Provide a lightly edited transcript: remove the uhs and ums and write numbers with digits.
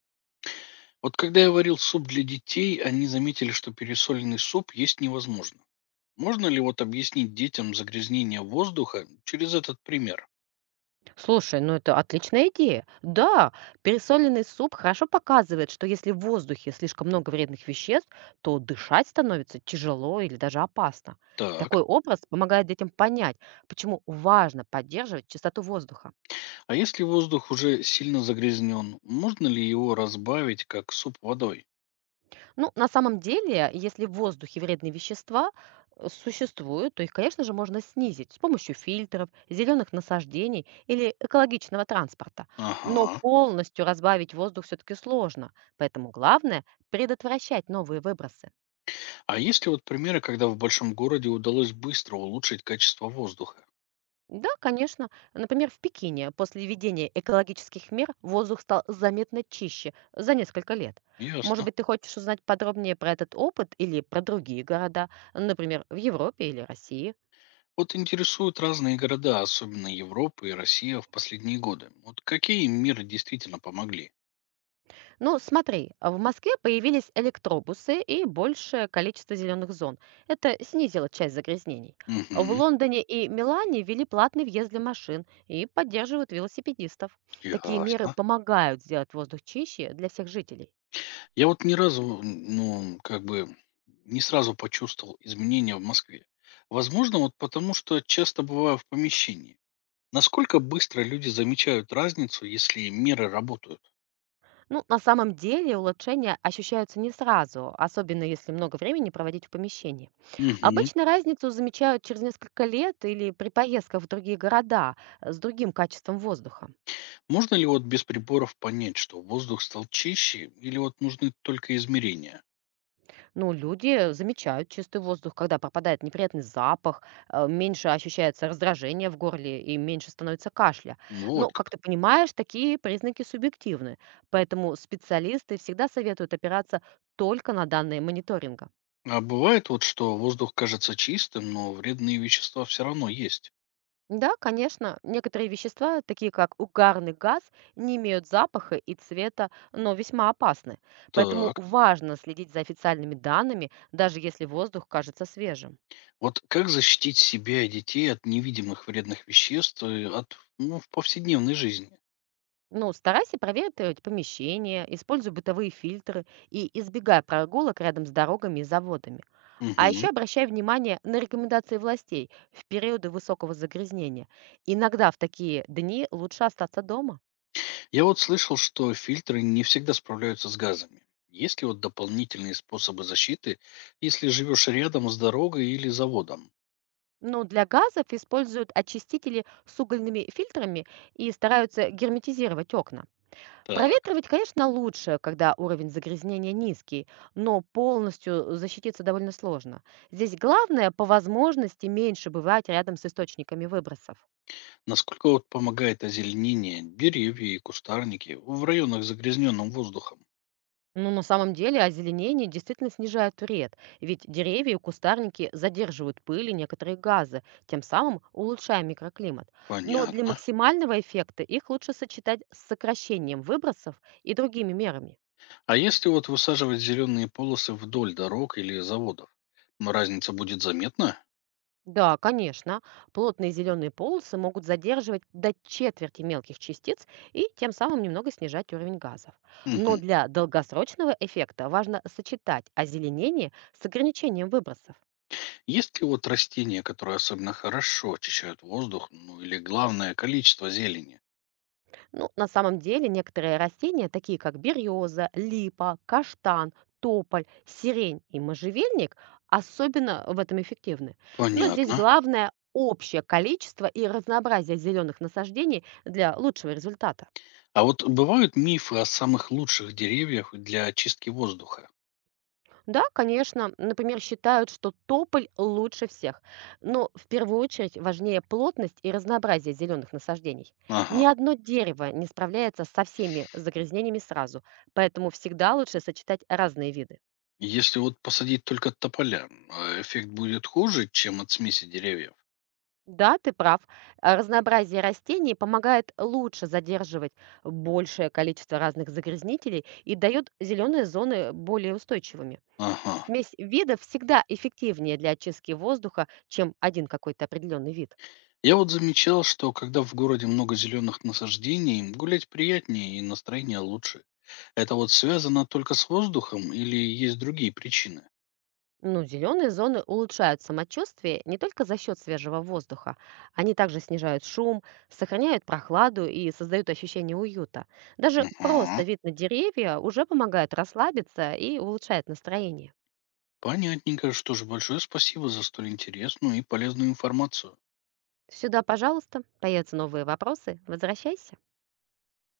Вот когда я варил суп для детей, они заметили, что пересоленный суп есть невозможно. Можно ли вот объяснить детям загрязнение воздуха через этот пример? Слушай, ну это отличная идея. Да, пересоленный суп хорошо показывает, что если в воздухе слишком много вредных веществ, то дышать становится тяжело или даже опасно. Так, Такой образ помогает детям понять, почему важно поддерживать чистоту воздуха. а если воздух уже сильно загрязнен, можно ли его разбавить как суп водой? Ну, на самом деле, если в воздухе вредные вещества существуют, то их, конечно же, можно снизить с помощью фильтров, зеленых насаждений или экологичного транспорта. Но Ага. полностью разбавить воздух все-таки сложно, поэтому главное – предотвращать новые выбросы. А есть ли вот примеры, когда в большом городе удалось быстро улучшить качество воздуха? Да, конечно. Например, в Пекине после введения экологических мер воздух стал заметно чище за несколько лет. Может Ясно. быть, ты хочешь узнать подробнее про этот опыт или про другие города, например, в Европе или России? Вот интересуют разные города, особенно Европа и Россия в последние годы. Вот какие им меры действительно помогли? Ну, смотри, а в Москве появились электробусы и большее количество зеленых зон. Это снизило часть загрязнений. А в Угу, Лондоне и Милане ввели платный въезд для машин и поддерживают велосипедистов. Такие меры ясно. помогают сделать воздух чище для всех жителей. Я вот ни разу, ну, как бы не сразу почувствовал изменения в Москве. Возможно, вот потому что часто бываю в помещении. Насколько быстро люди замечают разницу, если меры работают? Ну, на самом деле улучшения ощущаются не сразу, особенно если много времени проводить в помещении. Мгм. Обычно разницу замечают через несколько лет или при поездках в другие города с другим качеством воздуха. Можно ли вот без приборов понять, что воздух стал чище, или вот нужны только измерения? Ну, люди замечают чистый воздух, когда пропадает неприятный запах, меньше ощущается раздражение в горле и меньше становится кашля. Ну, вот Но, как как. ты понимаешь, такие признаки субъективны, поэтому специалисты всегда советуют опираться только на данные мониторинга. А бывает вот, что воздух кажется чистым, но вредные вещества все равно есть. Да, конечно, некоторые вещества, такие как угарный газ, не имеют запаха и цвета, но весьма опасны. Поэтому Так. важно следить за официальными данными, даже если воздух кажется свежим. Вот как защитить себя и детей от невидимых вредных веществ и от, ну, в повседневной жизни? Ну, старайся проветривать помещение, используй бытовые фильтры и избегай прогулок рядом с дорогами и заводами. А Мгм. еще обращай внимание на рекомендации властей в периоды высокого загрязнения. Иногда в такие дни лучше остаться дома. Я вот слышал, что фильтры не всегда справляются с газами. Есть ли вот дополнительные способы защиты, если живешь рядом с дорогой или заводом? Но для газов используют очистители с угольными фильтрами и стараются герметизировать окна. Так. Проветривать, конечно, лучше, когда уровень загрязнения низкий, но полностью защититься довольно сложно. Здесь главное по возможности меньше бывать рядом с источниками выбросов. Насколько вот помогает озеленение деревья и кустарники в районах с загрязненным воздухом? Но на самом деле озеленение действительно снижает вред, ведь деревья и кустарники задерживают пыль и некоторые газы, тем самым улучшая микроклимат. Но для Понятно. максимального эффекта их лучше сочетать с сокращением выбросов и другими мерами. А если вот высаживать зеленые полосы вдоль дорог или заводов, разница будет заметна? Да, конечно. Плотные зеленые полосы могут задерживать до четверти мелких частиц и тем самым немного снижать уровень газов. Но для долгосрочного эффекта важно сочетать озеленение с ограничением выбросов. Есть ли вот растения, которые особенно хорошо очищают воздух, ну или главное количество зелени? Ну, на самом деле некоторые растения, такие как береза, липа, каштан, тополь, сирень и можжевельник, особенно в этом эффективны. Но здесь Понятно. главное – общее количество и разнообразие зеленых насаждений для лучшего результата. А вот бывают мифы о самых лучших деревьях для очистки воздуха? Да, конечно, например, считают, что тополь лучше всех, но в первую очередь важнее плотность и разнообразие зеленых насаждений. Ни Ага. одно дерево не справляется со всеми загрязнениями сразу, поэтому всегда лучше сочетать разные виды. Если вот посадить только тополя, а эффект будет хуже, чем от смеси деревьев? Да, ты прав, а разнообразие растений помогает лучше задерживать большее количество разных загрязнителей и дает зеленые зоны более устойчивыми. Ага. Смесь видов всегда эффективнее для очистки воздуха, чем один какой-то определенный вид. Я вот замечал, что когда в городе много зеленых насаждений, гулять приятнее и настроение лучше. Это вот связано только с воздухом или есть другие причины? Ну, зеленые зоны улучшают самочувствие не только за счет свежего воздуха. Они также снижают шум, сохраняют прохладу и создают ощущение уюта. Даже Ага. просто вид на деревья уже помогает расслабиться и улучшает настроение. Понятненько. Что же большое спасибо за столь интересную и полезную информацию. Сюда, пожалуйста, появятся новые вопросы. Возвращайся.